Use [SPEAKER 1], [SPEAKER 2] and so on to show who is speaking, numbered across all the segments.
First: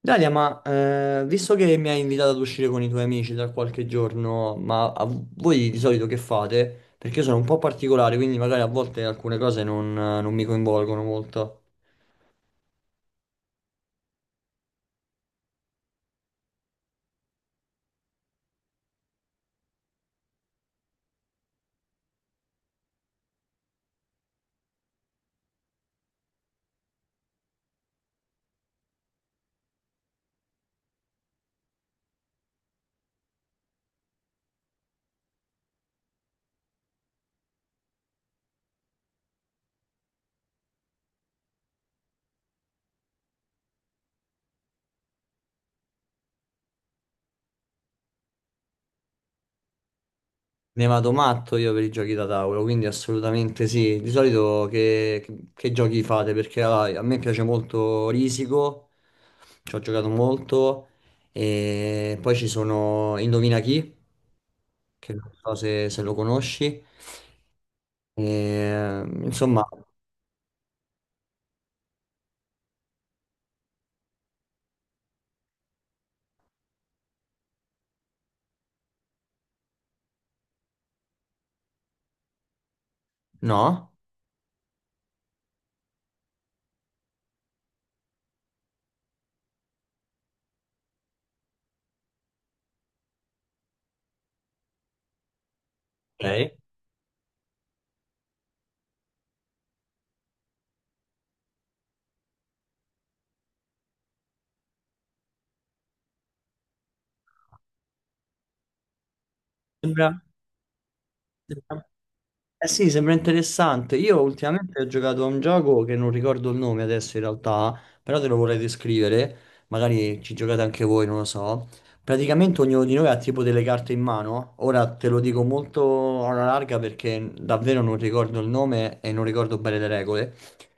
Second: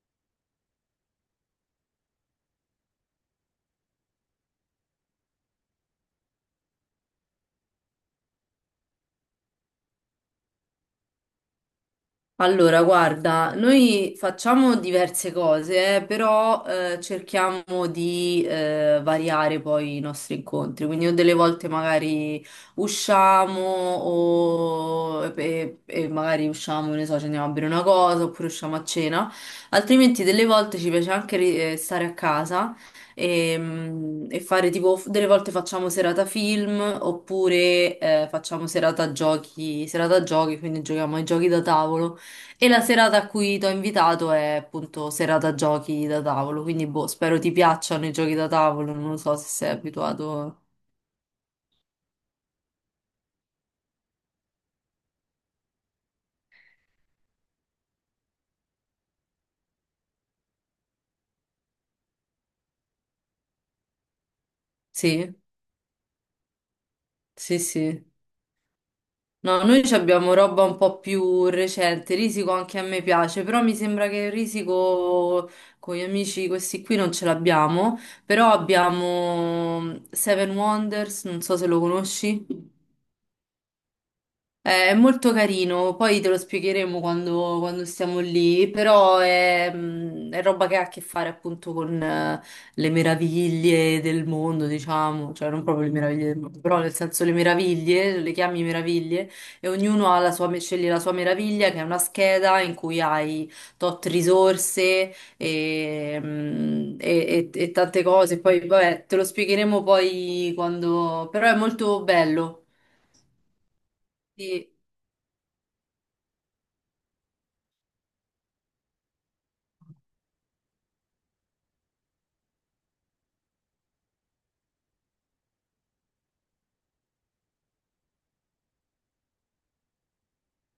[SPEAKER 1] Dalia, ma visto che mi hai invitato ad uscire con i tuoi amici tra qualche giorno, ma voi di solito che fate? Perché io sono un po' particolare, quindi magari a volte alcune cose non mi coinvolgono molto.
[SPEAKER 2] Allora, guarda, noi facciamo diverse cose, però cerchiamo di variare poi i nostri incontri. Quindi o delle volte magari usciamo o e magari usciamo, che ne so, ci andiamo a bere una cosa oppure usciamo a cena. Altrimenti delle volte ci piace anche stare a casa e fare tipo, delle volte facciamo serata film oppure facciamo serata giochi, quindi giochiamo ai giochi da tavolo. E la serata a cui ti ho invitato è appunto serata giochi da tavolo, quindi boh, spero ti piacciono i giochi da tavolo, non lo so se sei abituato.
[SPEAKER 1] Ne vado matto io per i giochi da tavolo, quindi assolutamente sì. Di solito che giochi fate? Perché ah, a me piace molto Risico, ci ho giocato molto, e poi ci sono Indovina chi, che non
[SPEAKER 2] Sì,
[SPEAKER 1] so se lo conosci.
[SPEAKER 2] sì, sì.
[SPEAKER 1] E, insomma,
[SPEAKER 2] No, noi ci abbiamo roba un po' più recente, Risico anche a me piace, però mi sembra che Risico con gli amici questi qui non ce l'abbiamo, però abbiamo Seven Wonders, non so se lo conosci.
[SPEAKER 1] no?
[SPEAKER 2] È molto carino, poi te lo spiegheremo quando siamo lì, però è roba che ha a che fare appunto con le meraviglie del mondo, diciamo, cioè non proprio le meraviglie del
[SPEAKER 1] Ok.
[SPEAKER 2] mondo, però nel senso le meraviglie, le chiami meraviglie, e ognuno ha la sua, sceglie la sua meraviglia, che è una scheda in cui hai tot risorse e tante cose, poi vabbè, te lo spiegheremo
[SPEAKER 1] Sembra,
[SPEAKER 2] poi quando, però è
[SPEAKER 1] sembra-
[SPEAKER 2] molto bello.
[SPEAKER 1] eh sì, sembra interessante. Io
[SPEAKER 2] Sì.
[SPEAKER 1] ultimamente ho giocato a un gioco che non ricordo il nome adesso in realtà, però te lo vorrei descrivere, magari ci giocate anche voi, non lo so. Praticamente ognuno di noi ha tipo delle carte in mano. Ora te lo dico molto alla larga perché davvero non ricordo il nome e non ricordo bene le regole.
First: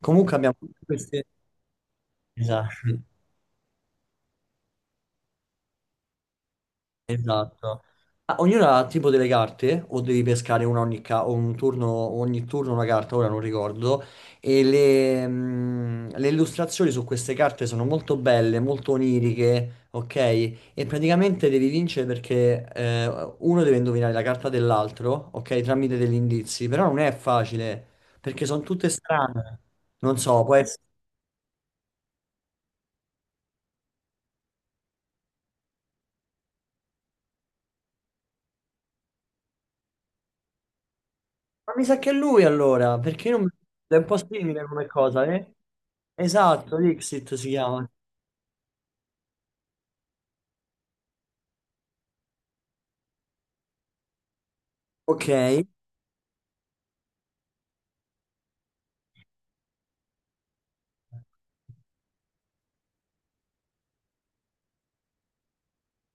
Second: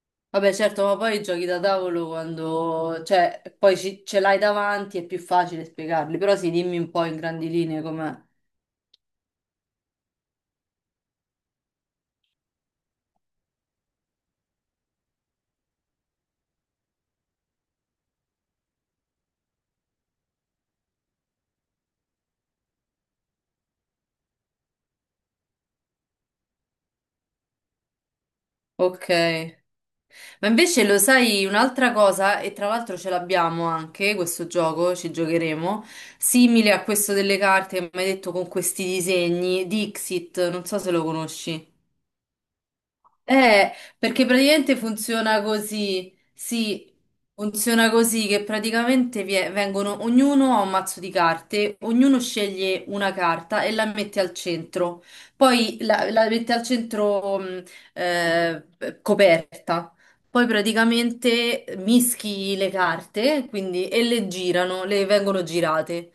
[SPEAKER 1] Comunque
[SPEAKER 2] Vabbè,
[SPEAKER 1] abbiamo
[SPEAKER 2] certo, ma poi i
[SPEAKER 1] queste.
[SPEAKER 2] giochi da tavolo
[SPEAKER 1] Esatto.
[SPEAKER 2] quando, cioè, poi ce l'hai davanti è più facile spiegarli, però sì, dimmi un po' in grandi linee
[SPEAKER 1] Esatto.
[SPEAKER 2] com'è.
[SPEAKER 1] Ah, ognuno ha tipo delle carte, o devi pescare una o un turno, ogni turno una carta, ora non ricordo. E le illustrazioni su queste carte sono molto belle, molto oniriche, ok? E praticamente devi vincere perché uno deve indovinare la carta dell'altro, ok? Tramite degli indizi, però non è facile, perché sono tutte
[SPEAKER 2] Ok.
[SPEAKER 1] strane. Non so,
[SPEAKER 2] Ma
[SPEAKER 1] può essere.
[SPEAKER 2] invece lo sai un'altra cosa, e tra l'altro ce l'abbiamo anche questo gioco, ci giocheremo, simile a questo delle carte che mi hai detto con questi disegni, Dixit, non so se lo conosci.
[SPEAKER 1] Ma mi sa che è lui allora, perché io non.
[SPEAKER 2] Eh,
[SPEAKER 1] È un po'
[SPEAKER 2] Perché
[SPEAKER 1] simile
[SPEAKER 2] praticamente
[SPEAKER 1] come cosa,
[SPEAKER 2] funziona
[SPEAKER 1] eh?
[SPEAKER 2] così,
[SPEAKER 1] Esatto,
[SPEAKER 2] sì,
[SPEAKER 1] Dixit si chiama.
[SPEAKER 2] funziona così che praticamente vengono, ognuno ha un mazzo di carte, ognuno sceglie una carta e la mette al centro,
[SPEAKER 1] Ok, che
[SPEAKER 2] poi la mette al centro eh, coperta, poi praticamente mischi le carte, quindi, e le girano, le vengono girate.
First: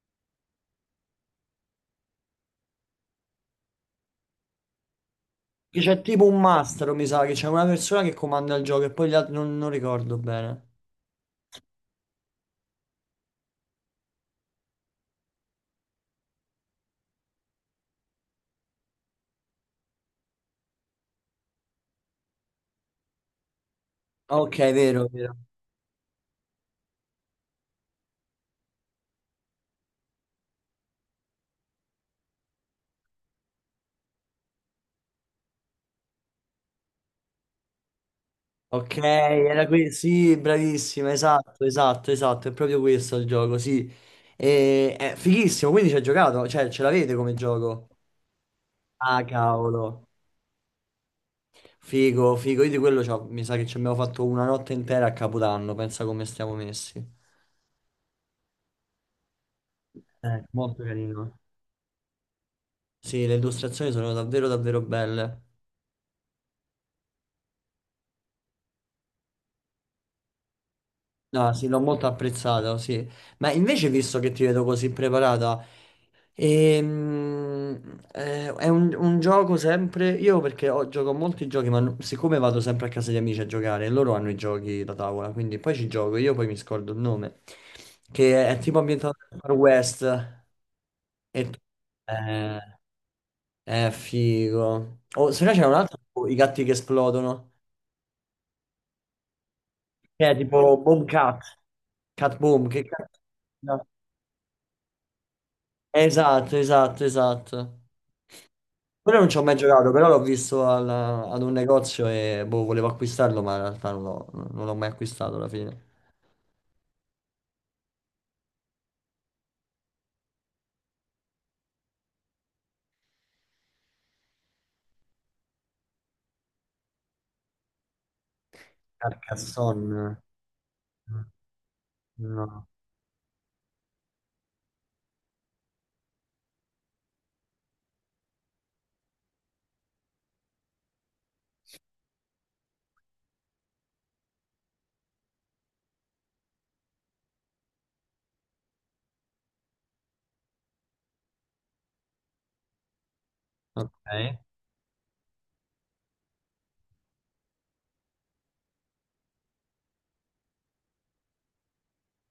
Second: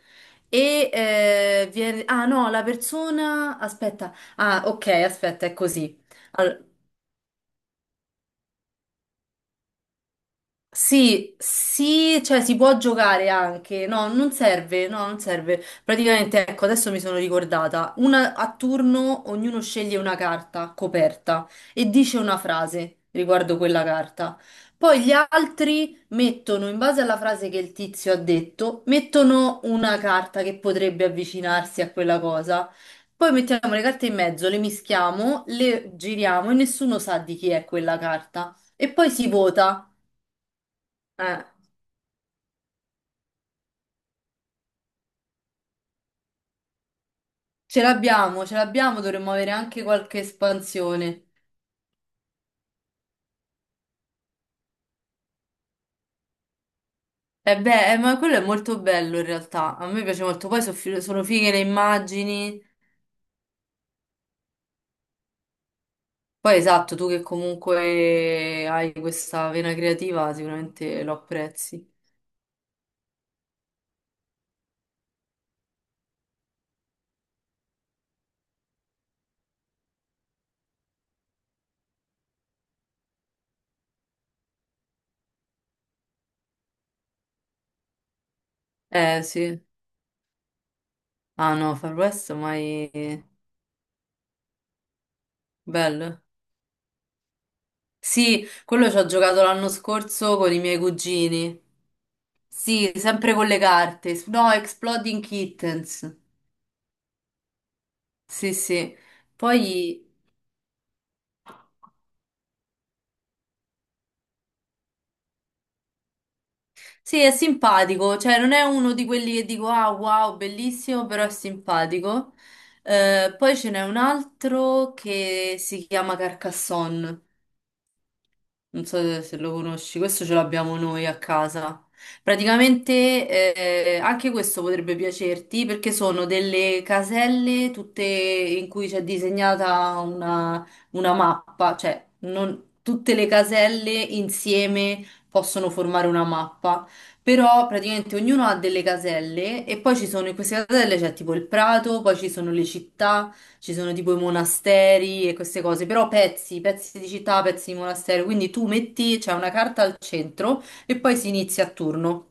[SPEAKER 2] Ah no, Aspetta. Ah, ok, aspetta, è così.
[SPEAKER 1] c'è tipo un mastro, mi sa, che c'è una persona che comanda il gioco e poi gli altri non ricordo bene.
[SPEAKER 2] Sì, sì, cioè si può giocare anche, no, non serve, no, non serve. Praticamente, ecco, adesso mi sono ricordata, una, a turno ognuno sceglie una carta coperta e dice una frase riguardo quella carta.
[SPEAKER 1] Ok,
[SPEAKER 2] Poi
[SPEAKER 1] vero,
[SPEAKER 2] gli
[SPEAKER 1] vero.
[SPEAKER 2] altri mettono, in base alla frase che il tizio ha detto, mettono una carta che potrebbe avvicinarsi a quella cosa. Poi mettiamo le carte in mezzo, le mischiamo, le giriamo e nessuno sa di chi è quella carta. E
[SPEAKER 1] Ok,
[SPEAKER 2] poi si
[SPEAKER 1] era
[SPEAKER 2] vota.
[SPEAKER 1] questo, sì, bravissima,
[SPEAKER 2] Eh.
[SPEAKER 1] esatto, esatto, esatto, è proprio questo il gioco, sì. E, è fighissimo, quindi ci hai giocato, cioè ce l'avete come gioco?
[SPEAKER 2] Ce l'abbiamo,
[SPEAKER 1] Ah,
[SPEAKER 2] dovremmo avere anche
[SPEAKER 1] cavolo.
[SPEAKER 2] qualche espansione.
[SPEAKER 1] Figo, figo, io di quello mi sa che ci abbiamo fatto una notte intera a Capodanno, pensa come stiamo messi.
[SPEAKER 2] E beh, ma quello è molto bello in realtà, a me piace molto, poi so
[SPEAKER 1] Molto
[SPEAKER 2] fi- sono
[SPEAKER 1] carino.
[SPEAKER 2] fighe le immagini,
[SPEAKER 1] Sì, le illustrazioni sono davvero davvero belle.
[SPEAKER 2] poi esatto, tu che comunque hai questa vena creativa sicuramente lo
[SPEAKER 1] No, sì, l'ho
[SPEAKER 2] apprezzi.
[SPEAKER 1] molto apprezzata, sì. Ma invece, visto che ti vedo così preparata, è un gioco sempre. Io perché gioco a molti giochi, ma siccome vado sempre a casa di amici a giocare, e loro hanno i giochi da tavola, quindi poi ci gioco, io poi mi scordo il nome, che è tipo ambientato
[SPEAKER 2] Eh
[SPEAKER 1] nel Far
[SPEAKER 2] sì,
[SPEAKER 1] West. E
[SPEAKER 2] ah
[SPEAKER 1] tu-
[SPEAKER 2] no, Far West
[SPEAKER 1] eh,
[SPEAKER 2] mai
[SPEAKER 1] è figo. Oh, se no c'è un altro,
[SPEAKER 2] bello.
[SPEAKER 1] tipo, i gatti che esplodono,
[SPEAKER 2] Sì, quello ci ho giocato l'anno
[SPEAKER 1] che è
[SPEAKER 2] scorso con i
[SPEAKER 1] tipo
[SPEAKER 2] miei
[SPEAKER 1] Boom Cat,
[SPEAKER 2] cugini.
[SPEAKER 1] Cat Boom,
[SPEAKER 2] Sì, sempre con le
[SPEAKER 1] no.
[SPEAKER 2] carte. No, Exploding Kittens.
[SPEAKER 1] Esatto, esatto, esatto.
[SPEAKER 2] Sì, sì.
[SPEAKER 1] Quello non ci ho mai giocato, però
[SPEAKER 2] Poi
[SPEAKER 1] l'ho visto ad un negozio e boh, volevo acquistarlo, ma in realtà non l'ho mai acquistato alla fine.
[SPEAKER 2] sì, è simpatico, cioè non è uno di quelli che dico ah wow, bellissimo, però è simpatico. Poi ce n'è un altro che si chiama Carcassonne, non so se se lo conosci,
[SPEAKER 1] Carcassonne?
[SPEAKER 2] questo ce l'abbiamo noi a casa.
[SPEAKER 1] No.
[SPEAKER 2] Praticamente anche questo potrebbe piacerti perché sono delle caselle tutte in cui c'è disegnata una mappa, cioè non- tutte le caselle insieme possono formare una mappa, però praticamente ognuno ha delle caselle e poi ci sono in queste caselle c'è tipo il prato, poi ci sono le città, ci sono tipo i
[SPEAKER 1] Ok.
[SPEAKER 2] monasteri e queste cose, però pezzi, pezzi di città, pezzi di monastero, quindi tu metti, c'è una carta al centro e poi si inizia a turno.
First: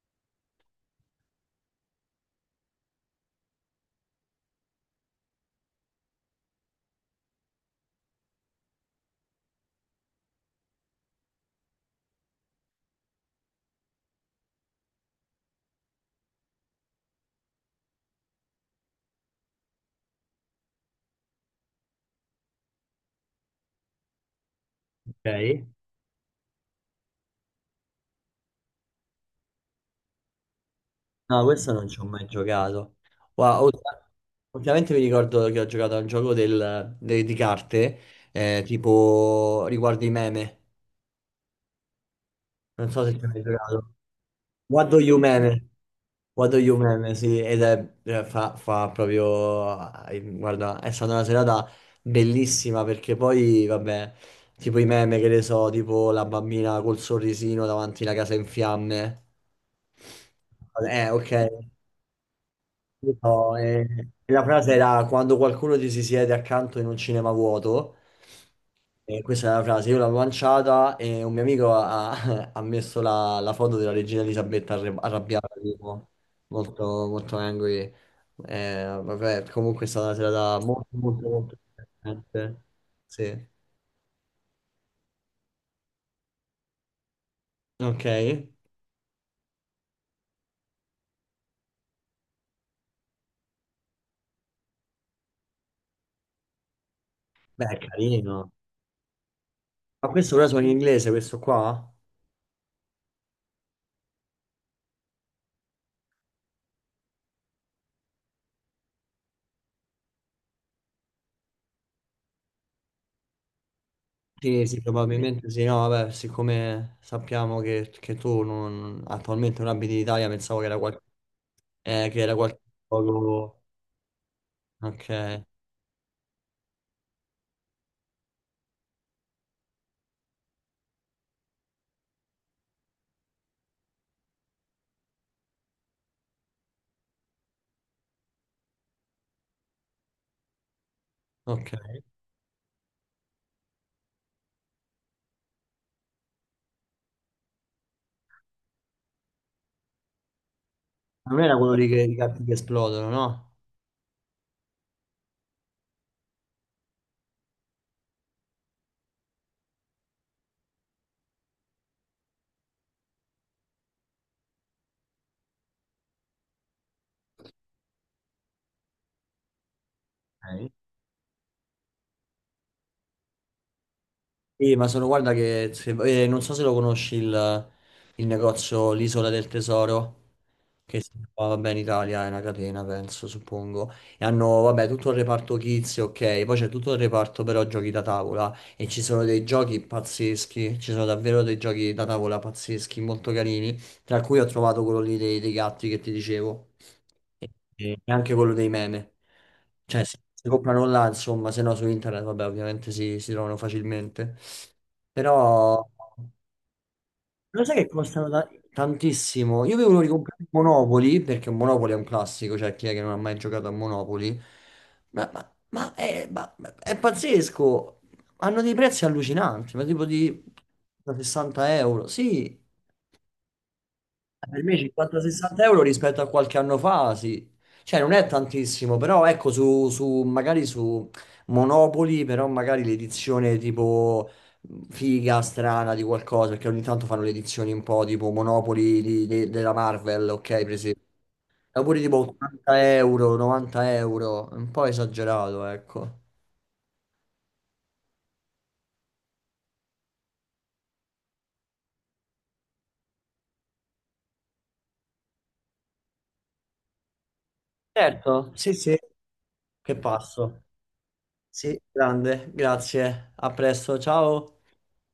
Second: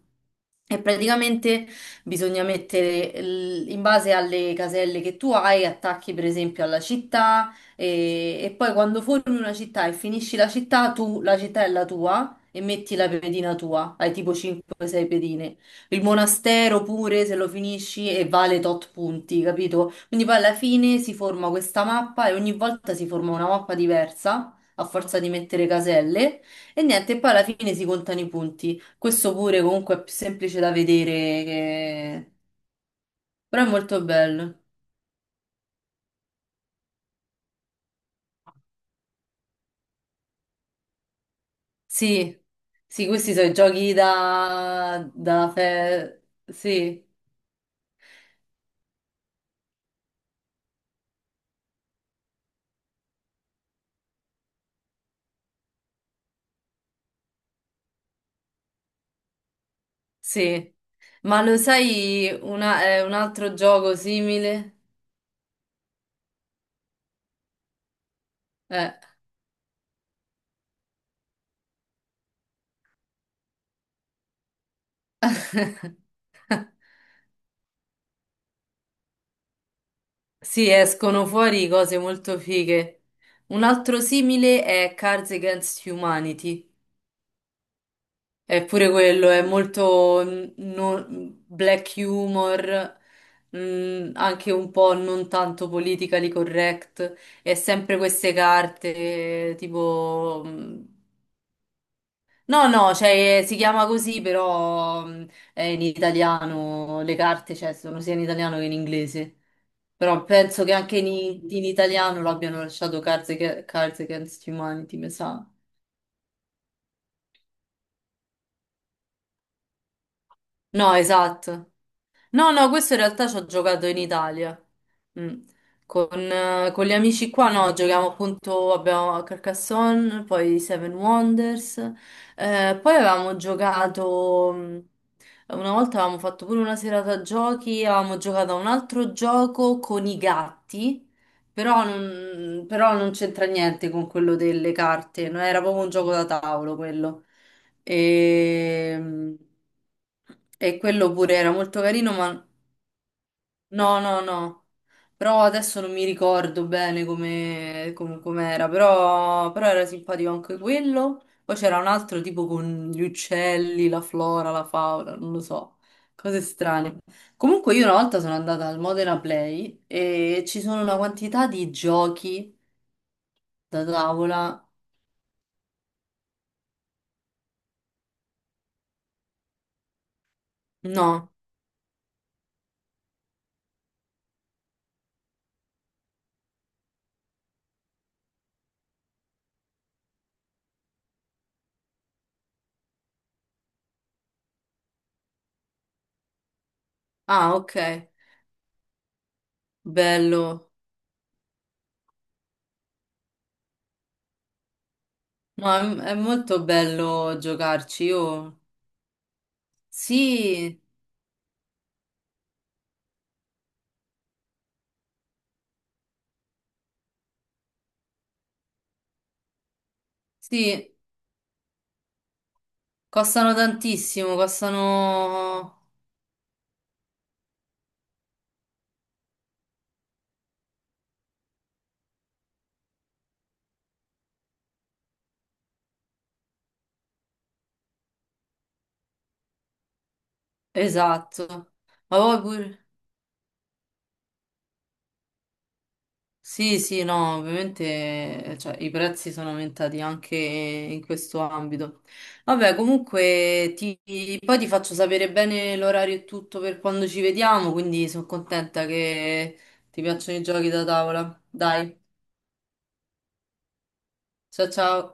[SPEAKER 2] E praticamente bisogna mettere l- in base alle caselle che tu hai, attacchi per esempio alla città e poi quando formi una città e finisci la città, tu la città è la tua e metti la pedina tua, hai tipo 5-6 pedine. Il monastero pure se lo finisci e vale tot punti, capito? Quindi poi alla fine si forma questa mappa e ogni volta si forma una mappa diversa a forza di
[SPEAKER 1] Ok.
[SPEAKER 2] mettere caselle, e niente, e poi alla fine si contano i punti. Questo pure comunque è più semplice da vedere,
[SPEAKER 1] No, questo non ci ho mai
[SPEAKER 2] che-
[SPEAKER 1] giocato. Wow,
[SPEAKER 2] però è molto bello.
[SPEAKER 1] ultimamente mi ricordo che ho giocato a un gioco di carte, tipo riguardo i meme.
[SPEAKER 2] Sì,
[SPEAKER 1] Non so
[SPEAKER 2] sì,
[SPEAKER 1] se ci hai
[SPEAKER 2] questi
[SPEAKER 1] mai
[SPEAKER 2] sono i
[SPEAKER 1] giocato.
[SPEAKER 2] giochi
[SPEAKER 1] What do
[SPEAKER 2] da...
[SPEAKER 1] you meme?
[SPEAKER 2] da fe-
[SPEAKER 1] What do you
[SPEAKER 2] Sì,
[SPEAKER 1] meme, sì, ed è, fa proprio. Guarda, è stata una serata bellissima perché poi, vabbè, tipo i meme che ne so, tipo la bambina col sorrisino davanti alla casa in fiamme.
[SPEAKER 2] sì.
[SPEAKER 1] Ok.
[SPEAKER 2] Ma lo sai un altro
[SPEAKER 1] No,
[SPEAKER 2] gioco
[SPEAKER 1] e la frase
[SPEAKER 2] simile?
[SPEAKER 1] era quando qualcuno ti si siede accanto in un cinema vuoto.
[SPEAKER 2] Eh.
[SPEAKER 1] E questa è la frase, io l'ho lanciata e un mio amico ha, ha messo la foto della regina Elisabetta arrabbiata, tipo, molto, molto angry. Vabbè, comunque è stata una serata
[SPEAKER 2] Sì,
[SPEAKER 1] molto,
[SPEAKER 2] escono
[SPEAKER 1] molto, molto
[SPEAKER 2] fuori cose molto
[SPEAKER 1] divertente.
[SPEAKER 2] fighe.
[SPEAKER 1] Sì.
[SPEAKER 2] Un altro simile è Cards Against Humanity.
[SPEAKER 1] Ok. Beh,
[SPEAKER 2] È pure quello, è molto black humor, anche un po' non tanto politically correct. E
[SPEAKER 1] è
[SPEAKER 2] sempre queste
[SPEAKER 1] carino.
[SPEAKER 2] carte,
[SPEAKER 1] Ma questo
[SPEAKER 2] tipo.
[SPEAKER 1] ora sono in inglese, questo qua?
[SPEAKER 2] No, no, cioè, si chiama così, però è in italiano, le carte, cioè, sono sia in italiano che in inglese. Però penso che anche in italiano l'abbiano lasciato Cards Against
[SPEAKER 1] Sì, sì,
[SPEAKER 2] Humanity, mi sa.
[SPEAKER 1] probabilmente sì, no, vabbè, siccome sappiamo che tu attualmente non abiti in Italia, pensavo
[SPEAKER 2] No, esatto.
[SPEAKER 1] che era
[SPEAKER 2] No,
[SPEAKER 1] qualche
[SPEAKER 2] no, questo in realtà ci ho
[SPEAKER 1] poco.
[SPEAKER 2] giocato in Italia.
[SPEAKER 1] Ok,
[SPEAKER 2] Mm. Con gli amici qua, no, giochiamo appunto, abbiamo Carcassonne, poi Seven Wonders, poi avevamo giocato, una volta avevamo fatto pure una serata a giochi, avevamo giocato a un altro gioco con i gatti, però
[SPEAKER 1] ok.
[SPEAKER 2] non, però non c'entra niente con quello delle carte, no? Era proprio un gioco da tavolo quello. E, e quello pure
[SPEAKER 1] Non
[SPEAKER 2] era
[SPEAKER 1] era quello
[SPEAKER 2] molto
[SPEAKER 1] lì che
[SPEAKER 2] carino,
[SPEAKER 1] i gatti
[SPEAKER 2] ma
[SPEAKER 1] che esplodono, no?
[SPEAKER 2] no, no, no. Però adesso non mi ricordo bene com'era, però era simpatico anche quello. Poi c'era un altro tipo con gli uccelli, la flora, la fauna, non lo so, cose strane. Comunque io una volta sono andata al Modena Play e ci
[SPEAKER 1] Ok.
[SPEAKER 2] sono una quantità di giochi da tavola.
[SPEAKER 1] Sì, ma sono, guarda che, non so se lo conosci il negozio, l'Isola del Tesoro. Che si
[SPEAKER 2] No.
[SPEAKER 1] trova, vabbè, in Italia è una catena, penso, suppongo. E hanno, vabbè, tutto il reparto kids, ok, poi c'è tutto il reparto però giochi da tavola e ci sono dei giochi pazzeschi, ci sono davvero dei giochi da tavola pazzeschi, molto carini, tra cui ho trovato quello lì dei gatti che ti dicevo e
[SPEAKER 2] Ah, ok.
[SPEAKER 1] e anche quello dei meme. Cioè, si
[SPEAKER 2] Bello.
[SPEAKER 1] comprano là, insomma, se no su internet, vabbè, ovviamente si trovano facilmente. Però.
[SPEAKER 2] No, è molto bello
[SPEAKER 1] Lo sai che
[SPEAKER 2] giocarci,
[SPEAKER 1] costano
[SPEAKER 2] io.
[SPEAKER 1] tantissimo? Io avevo ricomprato il
[SPEAKER 2] Sì,
[SPEAKER 1] Monopoli, perché Monopoli è un classico, cioè chi è che non ha mai giocato a Monopoli? Ma è pazzesco! Hanno dei prezzi allucinanti, ma tipo di
[SPEAKER 2] sì,
[SPEAKER 1] da 60 euro. Sì,
[SPEAKER 2] costano tantissimo,
[SPEAKER 1] per me 50-60 euro
[SPEAKER 2] costano...
[SPEAKER 1] rispetto a qualche anno fa, sì. Cioè non è tantissimo, però ecco, magari su Monopoli, però magari l'edizione tipo figa, strana di qualcosa, perché ogni tanto fanno le edizioni un po' tipo Monopoli della Marvel, ok, per esempio.
[SPEAKER 2] Esatto.
[SPEAKER 1] Oppure
[SPEAKER 2] Ma
[SPEAKER 1] tipo
[SPEAKER 2] poi
[SPEAKER 1] 80
[SPEAKER 2] pure.
[SPEAKER 1] euro, 90 euro, un po' esagerato, ecco.
[SPEAKER 2] Sì, sì, no, ovviamente cioè, i prezzi sono aumentati anche in questo ambito. Vabbè, comunque poi ti faccio sapere bene l'orario e tutto per quando ci vediamo, quindi sono
[SPEAKER 1] Certo, sì,
[SPEAKER 2] contenta
[SPEAKER 1] sì,
[SPEAKER 2] che
[SPEAKER 1] che
[SPEAKER 2] ti piacciono i
[SPEAKER 1] passo.
[SPEAKER 2] giochi da tavola.
[SPEAKER 1] Sì,
[SPEAKER 2] Dai,
[SPEAKER 1] grande, grazie. A presto, ciao.
[SPEAKER 2] ciao ciao.